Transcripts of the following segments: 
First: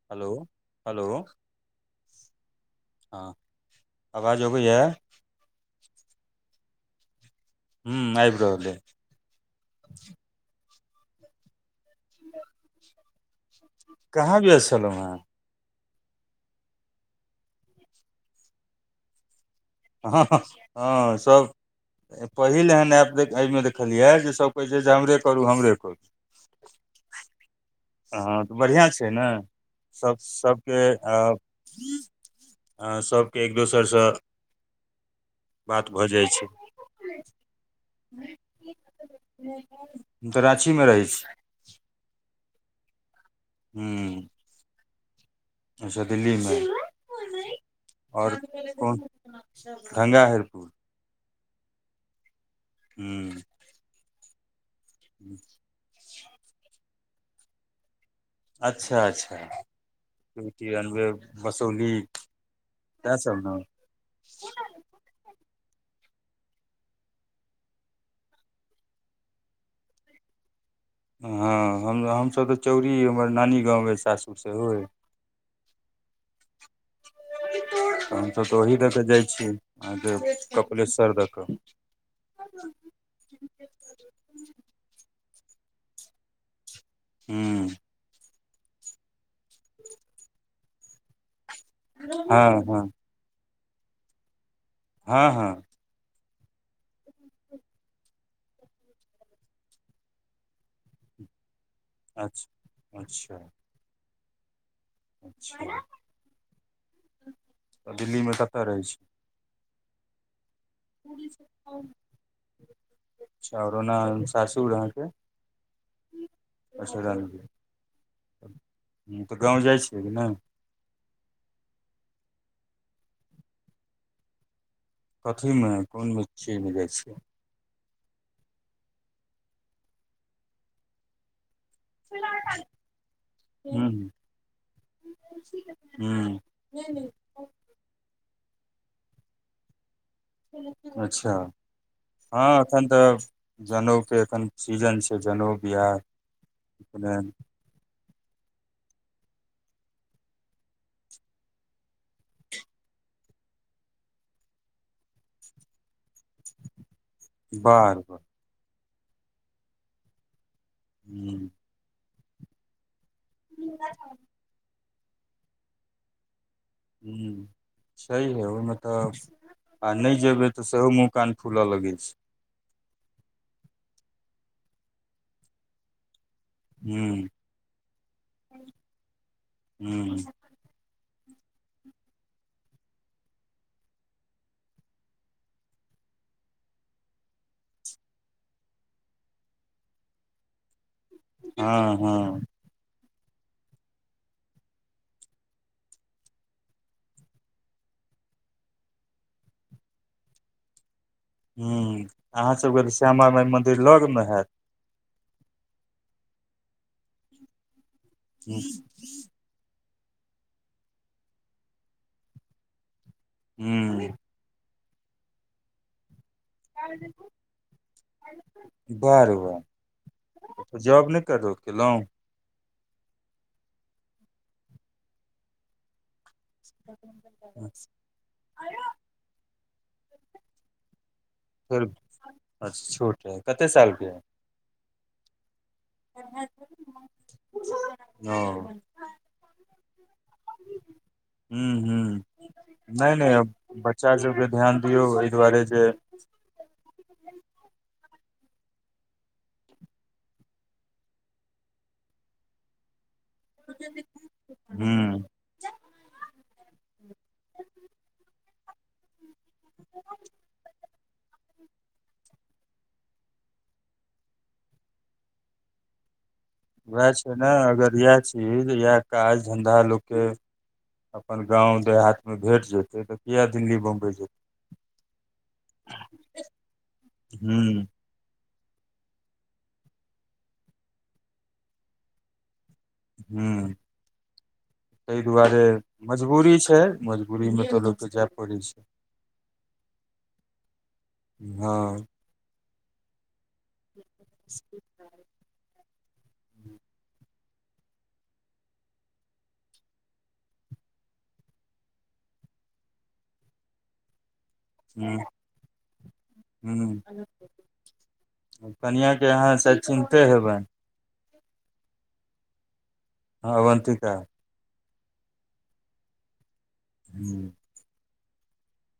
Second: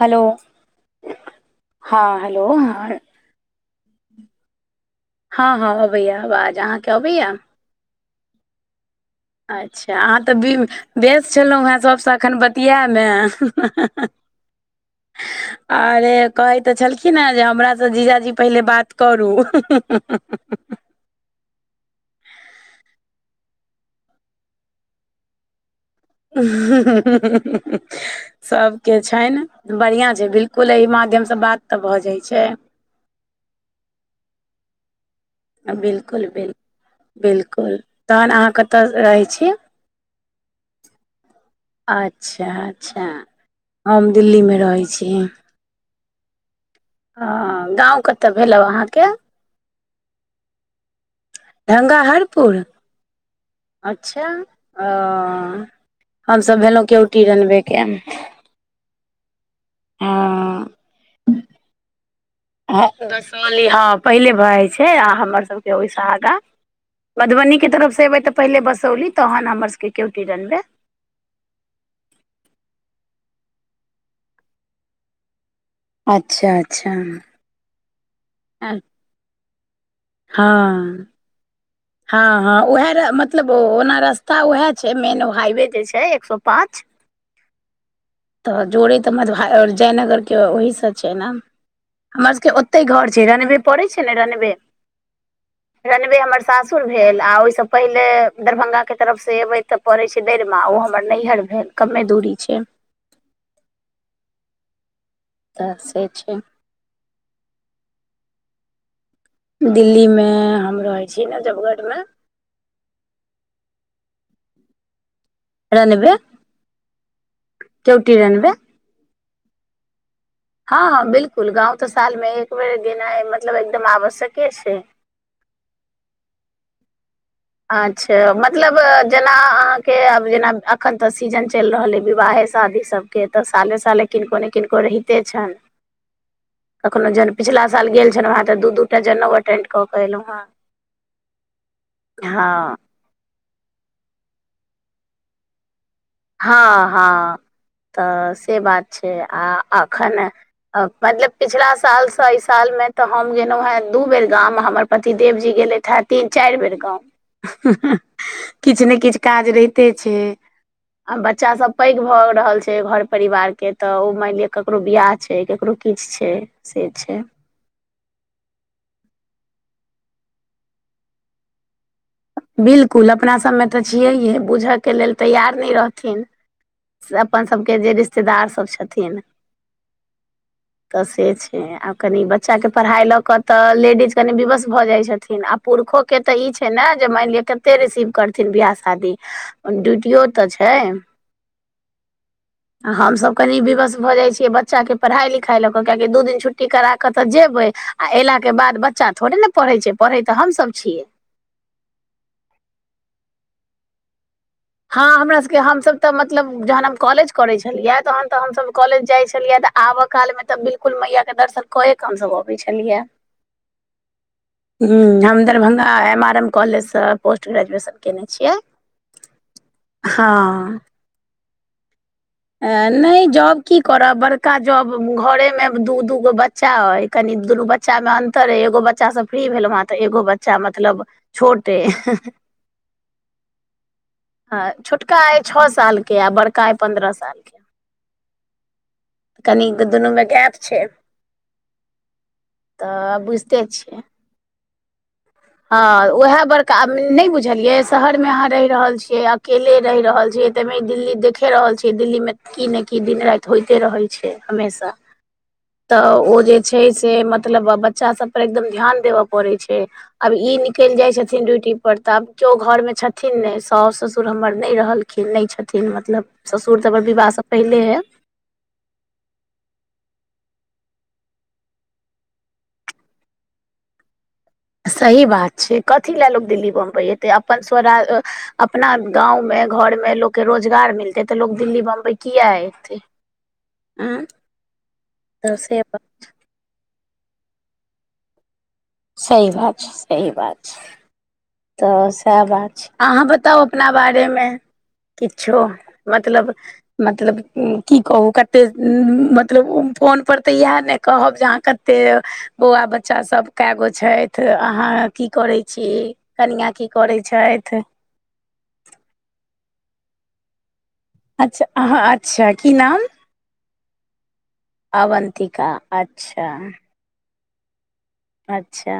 Hello hello हँ hello ह हँ आवाज ओबय या हँ हँ अबैया आवाज अहाँ केँ अबैया हूँ आबि रहल यै अच्छा अहाँ तऽ ब्यू बेस छलहुँ हँ सभसँ एखन बतिियाएमे कहाँ व्यस्त छललहु है अरे कहै तऽ छलखिन ह जे हमरासँ जीजाजी पहिले बात करू ह हँ सब पहिल एहन ऐप दैखाय मे देखलियै जे सभ कहैत छै जे हमरे करू हमरे करू हा हा हँ तऽ बढ़िआँ सभके छै ने छनि बढ़िआँ सब छै बिलकुल सबके एहि माध्यमसँ बात तऽ भऽ जाइ छै सभके एक दोसर सँ बात भऽ जाइ बिलकुल छै बिल बिलकुल तहन अहाँ कतय रहै छी हम तऽ राँचीमे रहै छी अच्छा अच्छा हम हूँ दिल्ली मे रहै छी अच्छा दिल्ली मे ह गाँंव कतअ भेल अहाँके ढंगा हरपुर ढंगाहरपुर हूँ अच्छा ओ [inaudible] हमसभ भेलहुं केवटी रनबे के। अच्छा अच्छा हँ केवटी रनबै मसौली इएहसभ ने? छैय आ हमर सबके ओहिसँ आगा। मधुबीके तरफसँ एबै तऽ पहिले बसौली तहन हमर सबके केवटी रनबे। हँ हम हमसभ तऽ चौरी हमर नानी गाँव अइ सासुर सेहो होइ अच्छा अच्छा हम सब तऽ ओहि हँ द क जाइ छी। अहके कपिलेश्वर द क। हँ हँ उएह मतलब ओना रस्ता उएहे छैय मेन हाइवे जे छैय एक सौ पाँच। हू तऽ जोड़े त मधु जयनगर के ओहि से छैय ने हमर सब के हँ ओतय घर छैय रनबे पड़ै छैय ने रनबे हँ हँ रनवे हमर सासुर भेल आ ओहिसँ पहिले दरभंगाके तरफसँ अयबै तऽ पड़ै छैय दैरमा ओ हमर नैहर भेल कमे दूरी छैय। अच्छा अच्छा तऽ से छै तऽ दिल्लीमे कतऽ रहै छी? दिल्ली मे हम रहै छी नजफगढ़ मे चावरो ओना साासूर आहां के रनवे अच्छा रनवे केवती रनबे। त गाँव जाइ छियै कि नहि? हँ हँ बिल्कुल गाँंव तऽ साल में एक बेर गेनाय मतलब एकदम आवश्यके छैय। कथीमे कोन मिर्ची मे जाइ छीयै? अच्छा मतलब जेना अहाँके आब जेना अखन तऽ सीजन चलि रहल अछि विवाहे शादी सबके तऽ साले साले किनको ने किनको रहिते छनि। कखनो जन पिछला साल गेल छलहुँ हें तऽ दू दू टा जनेउ अटेंड कऽ के एलहुँ हेँ। अच्छा हँ हँ एखन तऽ जनउके एखन सीजन छैय जनउ बियाह। हँ उपनयन हँ तऽ से बात छैय आ आखन मतलब पिछला सालसँ एहि साल मे तऽ हम गेलहुँ हेँ दू बेर गाम हमर पति देव जी गेलैथ ह तीन चारि बेर गाँव बार बार किछु ने किछ काज रहिते छैय। आ हूँ बच्चा सब पैघ भए रहल छैय घर परिवार के तऽ ओ मानि लिअ ककरो बियाह छैय ककरो किछु छैय। हू छैहे ओहिमे तऽ आ नहि जेबै तऽ सेहो मुँह कान फूलऽ लगैत छैय। बिलकुल अपना सभमे तऽ छियैेहे बुझयके लेल तैयार नहि रहथिन। ह्म अपन सभके जे रिश्तेदारसभ छथिन। ह्म तऽ से छैय आब कनि बच्चाके पढ़ाइ लऽ कऽ तऽ लेडीज कनि विवश भऽ जाइत छथिन आब पुरखो के तऽ ई छैय ने जे मानि लिअ कते रिसीव करथिन बियाह शादी ड्यूटियो तऽ छैय। हँ हँ हमसभ कनि विवस भऽ जाइ छियै बच्चाके पढ़ाइ लिखाइ लऽ कऽ कियाकि दू दिन छुट्टी करा कऽ तऽ जेबै आ एला के बाद बच्चा थोड़े ने पढ़े छैय पढय तऽ हमसब छीयै। हू अहाँसभके तऽ श्यामा माइ मन्दिर लग मे हैत? हँ हमरा सबके हमसभ तऽ मतलब जहन हम कॉलेज करै छलियै तहन तऽ हमसभ कॉलेज जाइ छलियै त आबऽ काल मे तऽ बिल्कुल मैया के दर्शन कये के हमसब अबै छलियै य। हूं हू हम Darbhanga M R M college सँ पोस्ट ग्रेजुएशन कयने छियै बाह रे बाह हँ जॉब नहि कतऊ केलऊ नहि जॉब की करब बड़का जॉब घरे मे दू दू गो ब बच्चा अइ कनि दुनू बच्चा मे अन्तर अइ एगो बच्चासँ फ्री भेलहुँ हेँ तऽ एगो बच्चा मतलब छोट फेर अइ अच्छा छोट है कते साल के हँ छोटका अइ छ साल के आ बड़का अइ पन्द्रह साल के ओ कनि दुनू मे गैप छै ह ह नइ तऽ नइ बुझिते छियै बच्चा सबके ध्यान दियऔ हँ उएह बड़ न बुझलिये शहर में अहाँ रहि रहल छीयै अकेले रहि रहल छीयै तेमे दिल्ली देख देख रहल छै दिल्ली मे की ने की दिन राति होइते रहै छै हमेशा तऽ ओ जे छै से मतलब बच्चा सभ पर एकदम ध्यान देबय पड़ै छै आब ई निकलि जाय छथिन ड्यूटी पर तऽ आब जो घर मे छथिन ने साउ ससुर हमर नहि रहल खीन नहि छथिन मतलब ससुर तऽ हम वएह छै विवाहसँ ने पहिले अगर है इएह चीज या काज धन्धा लोक के अपन गाँव देहांत मे भेट जेतै तऽ किए दिल्ली बम्बइ जेतै सही बात छै कथी लए लोग दिल्ली बम्बई एतै अपन ह स्वरा अपना गाँंव में घर में लोक के रोजगार मिलते तऽ लोग दिल्ली बम्बई किया एते ह तइ तऽ दुआरे से बात मजबूरी छै मजबूरी मे तऽ लोकके जाय पड़ैत छै सही बात छै सही बात छै हँ तऽ सएह बात छै अहाँ बताउ अपना बारेमे किछो मतलब मतलब की कहू कते मतलब फोनपर तऽ इएह ने कहब जे अहाँ कते एते बौआ बच्चा सब कए गो छथि अहाँ ह की करै छी कनिया की करै छथि ह कनिआ के अहाँ शायद चिन्ते हेबै अच्छा आहा अच्छा की नाम अवन्तिका अवन्तिका अच्छा [inaudible] अच्छा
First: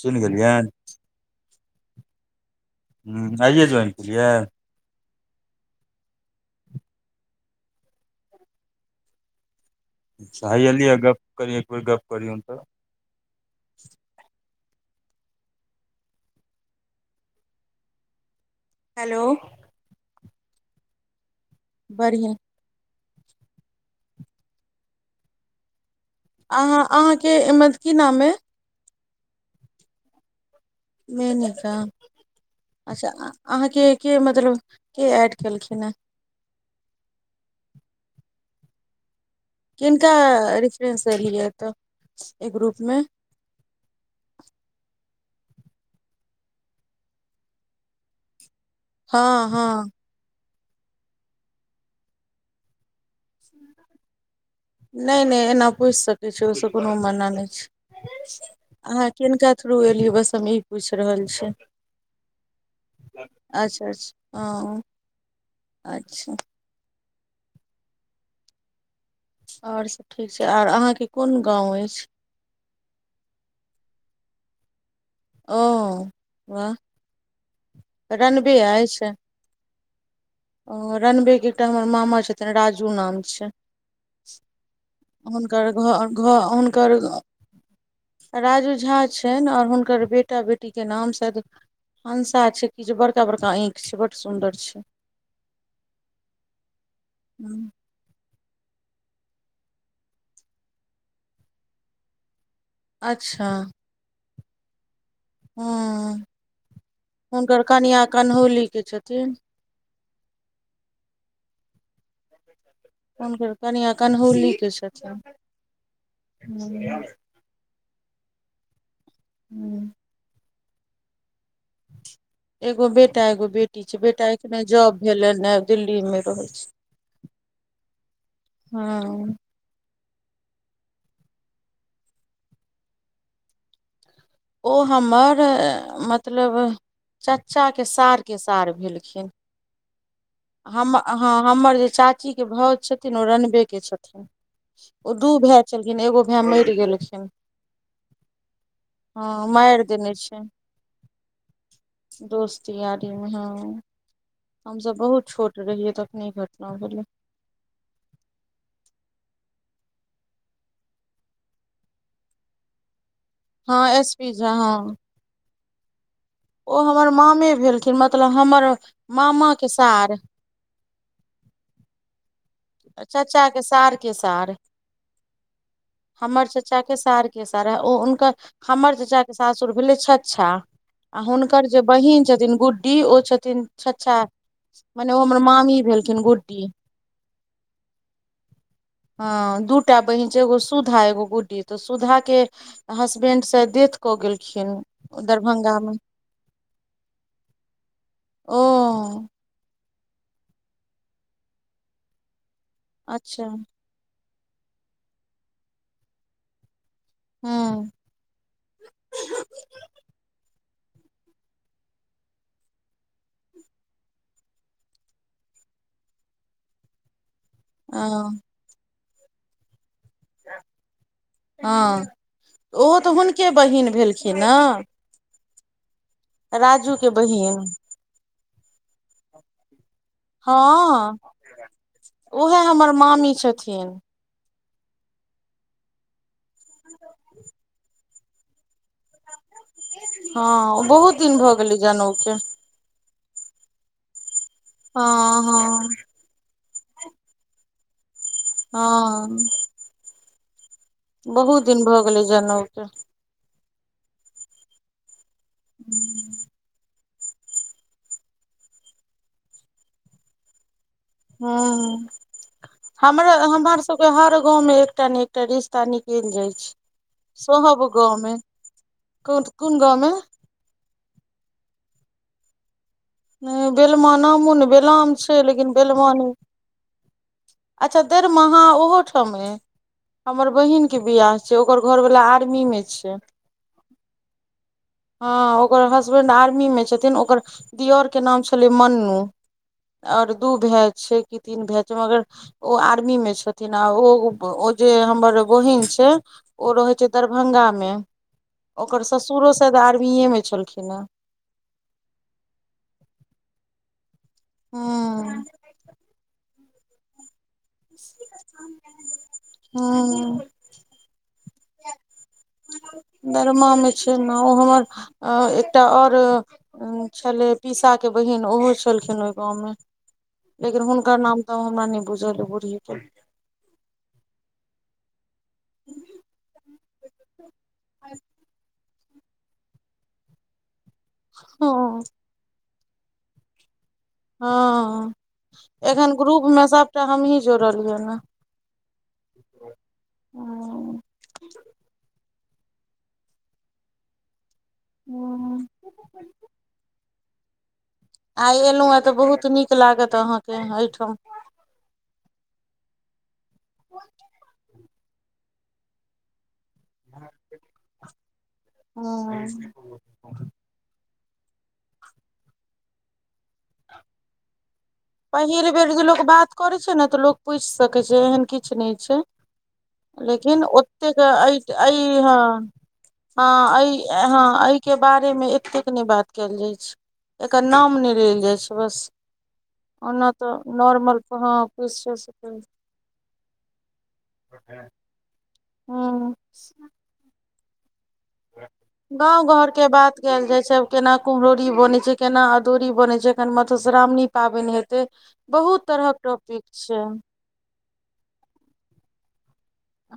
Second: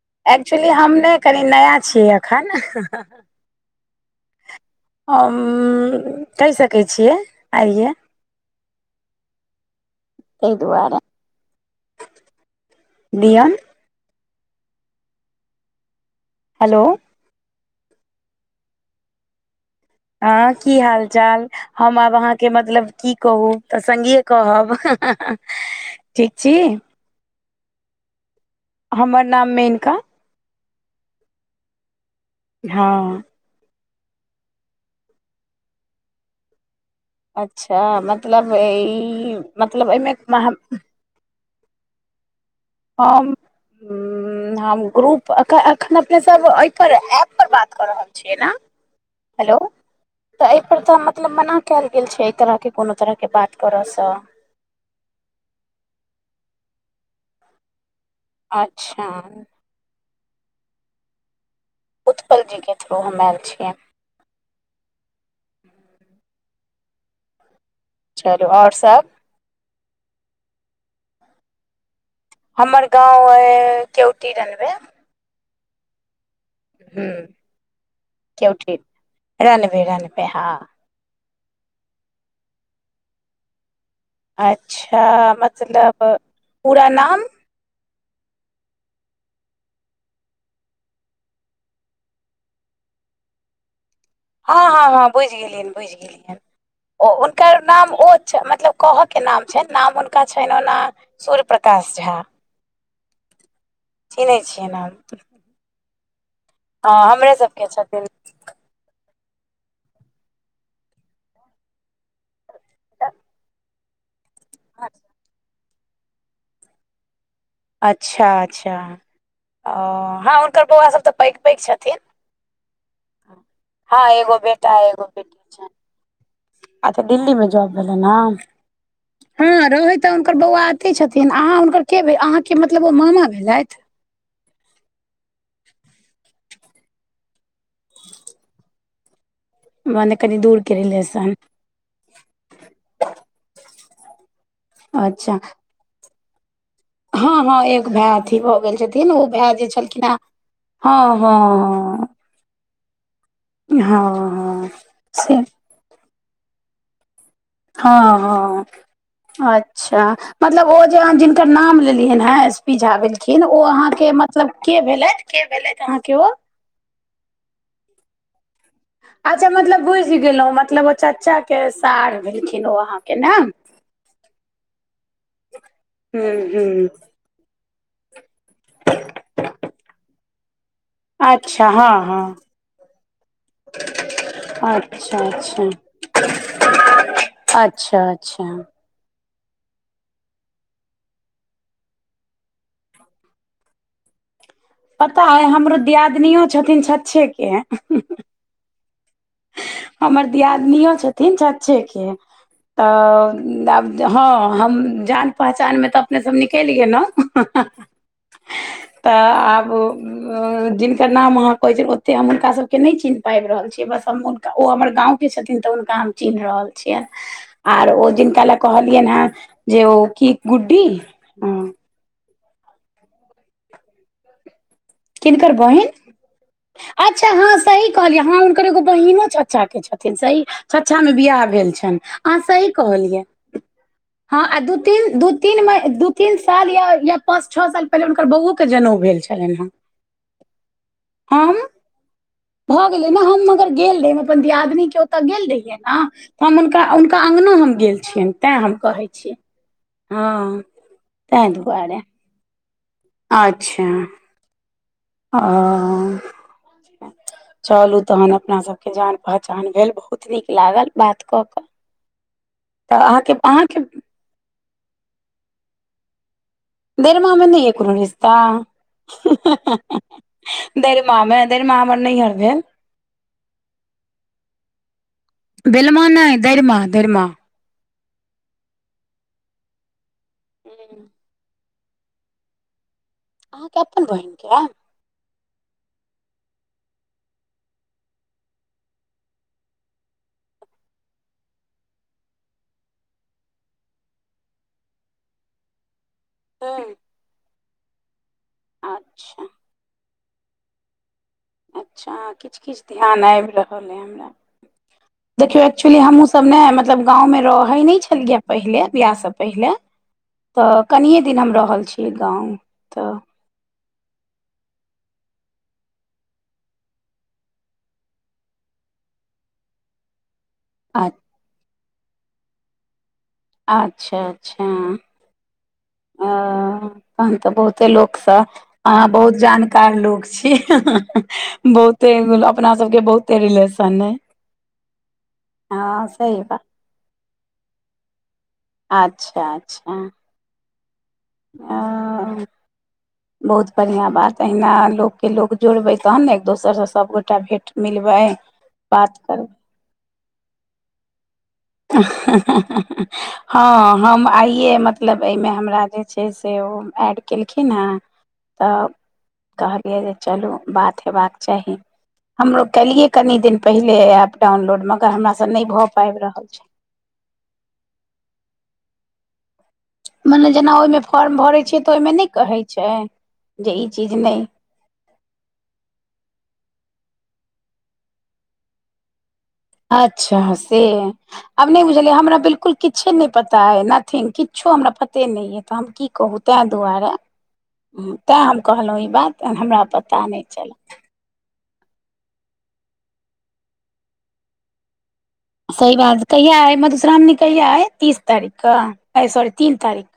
चिन्ह एक्चुअली गेलियनि हम नै कनि नया छियै एखन ह आइए ज्वाइन किए हम कहि सकै छियै आइए ताहि अच्छा लियै दुआरे गप करी एक बेर गप्प करियौन तऽ दियोन हलो हेलो हँ की हाल चाल हम आब अहाँके मतलब की कहू तऽ संगीए कहब ठीक छी अहाँ अहाँके मत की नाम अय हमर नाम मेनका मेनिका हँ अच्छा आ अहाँके के मतलब के एड केलखिन हे अच्छा मतलब ई मतलब किनका एहिमे हम रेफरेंस एलियै एतऽ इ ग्रुप मे हम [inaudible] हम ग्रुप अखन अपने सब एहिप एप पर बात कऽ रहल छियै न हँ हँ तऽ एहिपर तऽ मतलब मना कयल गेल छै एहि तरहके कोनो तरहके बात करयसँ नहि नहि एना पूछि सकैत छै ओहिसँ कोनो मना नहि छै अहाँ अच्छा किनका थ्रू एलियै बस हम ई पूछि रहल छै उत्पल जीके थ्रू हम आएल छियै अच्छा अच्छा हँ अच्छा चलू आओर सब आओर सभ ठीक छै आर अहाँके कोन गाँव अछि हमर गाँव ऐ उतिरन भेल ओ वाह हूँ रनबे अछि रनबे रनबे हँ रनबे के एकटा हमर मामा छथिन राजू नाम छै अच्छा हुनकर मतलब घर घर पूरा हुनकर नाम राजू झा छनि आओर हुनकर बेटा बेटीके नाम स हंसा छै किछु बड़ा बड़का आंखि बड सुन हँ हँ हँ बुझि गेलियनि बुझि गेलियनि ओ हुनकर हँ नाम ओ मतलब कहऽ के नाम छै नाम हुनका छनि ओना सूर्य प्रकाश झा अच्छा चीनहै छियै हम हूँ हुनकर सबके छथिन कनहौली के छथिन हुनकर कनियाँ कन्हौली के छथिन ह अच्छा अच्छा हँ हुनकर बौआ सब तऽ पैघ पैघ छथि एगो बेटा एगो बेटी छै हँ बेटा एगो एखने जॉब एगो भेलै बेटी ह छनि दिल्ली मे रहैत छै अच्छा दिल्ली मे जॉब भेलै हँ ह तऽ हुनकर बौआ अथि छथिन अहाँ हुनकर के भेल अहाँके मतलब ओ मामा भेलथि ओ हमर मतलब चाचाके सारके सार भेलखिन बन कनि दूर के हम हँ रिलेशन हमर जे चाचीके भाउज छथिन ओ रनबेके छथिन ओ दू अच्छा भाय छलखिन एगो भाय मरि गेल हँ हँ एक भाय अथी भऽ गेल छथिन ओ हँ भए जे मारि छलखिन देने ह छै हँ हँ हँ दोस्त यारीमे ह हँ हमसब से बहुत छोट रहियै तखनी घटना भेलै हँ हँ अच्छा मतलब ओ जे जिनकर नाम लेलियै ह एस पी झा भेल किन ओ हँ अहाँके एस पी झा मतलब के हँ भेलथि के भेलथि अहाँ के ओ ओ हमर मामे भेलखिन मतलब हमर अच्छा मामा के मतलब सार बुझि गेलो मतलब ओ चाचा के सार भेलखिन ओ अहाँके ने चचा के सार के सार हमर चाचा हूँ के सार के सार ओ हुनकर हमर चाचा के सासुर भेलै छछा आ हुनकर अच्छा जे हँ बहिन हँ छथिन गुड्डी ओ छथिन छछा मने अच्छा ओ हमर अच्छा मामी भेलखिन गुड्डी अच्छा अच्छा अ दूटा बहिन छै एगो सुधा एगो गुड्डी तऽ सुधा के हसबैंड डेथ कऽ गेलखिन पता हय हमरो दरभंगा मे दियादिनियो छथिन छछे के ओ हमर दियादिनो छथिन छछ्छे के अच्छा हूँ तऽब हँ हम जान पहचानमे तऽ अपने सब निकलि गेलौ हँ तऽ आब जिनकर नाम अहाँ कहै छियै ओते हम हुनका सबके नहि चिन्ह पाबि रहल छियै बस ओ हमर गांव के छथिन तऽ हुनका हम चिह्न रहल छियैन कहलियैन हन जे ओ की गुड्डी हँ ओहो तऽ हुनके बहिन भेलखिन ने किनकर बहिन राजू के अच्छा हँ बहिन सही कहलियै हँ हुनकर एगो बहिनो चाचा के छथि न सही छछा मे हँ बिवाह भेल छनि अहाँ उएह सही हमर कहलियै मामी छथिन हँ आ दू तीन दू तीन दू तीन साल या या पाँच छओ साल पहिनेे हुनकर बौओके जनउ भेल छैन छलैन हन हँ बहुत दिन भऽ गेलै जनउके भऽ गेलै ने हम मगर गेल रहहि अपन दियादनी के ओतय हँ गेल रहियै हँ ने हम हुनका हुनका अँगनो हम गेल छियनि तैँ हम कहै छी हँ हँ तैँ बहुत दिन भऽ दुआरे गेलै जनउ के अच्छा ओ चलू तहन अपना सबके जान पहचान भेल बहुत नीक लागल बात कऽ ह कऽ तऽ अहाँके हमरा हमर अहाँके सबके हर गाँवमें एकटा ने एक टा रिश्ता निकल जाइ छै देयरिमा मे नहि यै सोहब एकोटा गाँव रिश्ता मे कोन कोन गाँव दरिमामे देरिमा हमर नहियर भेल बेलमा नामो ने बेलाम छै लेकिन बेलमा नहि छै अच्छा दरिमा ह ओहोठाम यै हमर बहिन के अहाँके बियाह छै ओकर घर वला आर्मी मे छै आहां के अपन बहिन यै हँ ओकर हसबैंड आर्मीमे छथिन ओकर देओरके नाम छलै मन्नू आओर दू भाय छै कि तीन भाय छै मगर ओ आर्मी मे छथिन आ ओ ओ जे हमर बहिन छै ओ हँ रहय छै दरभंगा मे ओकर अच्छा ससुरो शायद आर्मीए मे छलखिन हे अच्छा किछ किछ ध्यान आबि रहल ह हमरा हूँ देखियौ एक्चुअली हमहुँ सब तब ने मतलब गाँवमे रहै नहि छलियै पहिले बियाहसँ पहिले हूँ तऽ कनिये दिन हम रहल छियै गाँव तऽ दरिमा मे छै ने ओ हमर एकटा आओर उ छलै पीसा के बहिन ओहो छलखिन ओहि गाँंव मे लेकिन आ हुनकर नाम तऽ हमरा नहि बुझलयै बुड़ही के अच्छा अच्छा अ [unintelligible] तहन तऽ बहुते लोक सब अहाँ बहुत जानकार लोक छी हँ बहुते अपना सब के बहुते रिलेशन अए हँ एखन सही ग्रुप बात मे सभटा हमही जोड़लियै ने अच्छा अच्छा हूँ ओ बहुत बढ़िआँ बात अहिना लोकके लोक हूँ जोड़बैत तहन ने एक दोसर से सबगोटा भेंट मिलबै आइ एलहुँ हेँ तऽ बात बहुत करबै नीक लागत अहाँके एहिठाम हँ हम आइए मत लब एहिमे हमरा जे छै से ओ एड केलखिन हँ ह तऽ जे चलू बात हेबाक चाही हमरो केलियै कनि दिन पहिले एप डाउनलोड मगर हमरासँ नहि भऽ पाबि रहल करे छै ने तऽ लोग पूछि सकै छै एहन किछ नहि छै मने लेकिन जेना ओहिमे ओतेक फॉर्म भरै छियै अ तऽ ओहिमे नहि ह कहै छै जे हँ ई चीज ह नहि [unintelligible] के बारे मे एतेक नहि बात कयल जाय छै एकर नाम नहि लेल जाय छै बस ओना अच्छा तऽ से नॉर्मल हँ आब नहि बुझलियै पूछि हमरा बिलकुल किछे नहि पता है नथिंग किछो हमरा पता पते नहि यऽ तऽ हम की ह कहू ताहि दुआरे तैँ हम कहलहुँ ई गाँव बातन घर हमरा के बात पता नहि कयल जाइ चलल छै केना कुम्हरौरी बनै छै केना अदौरी बनैत छै कनि मधुश्रावणी पाबनि हेतै बहुत सही तरहक बात कहिया टॉपिक हय छै मधुश्रावणी कहिया हय तीस तारीख क सॉरी तीन तारीख क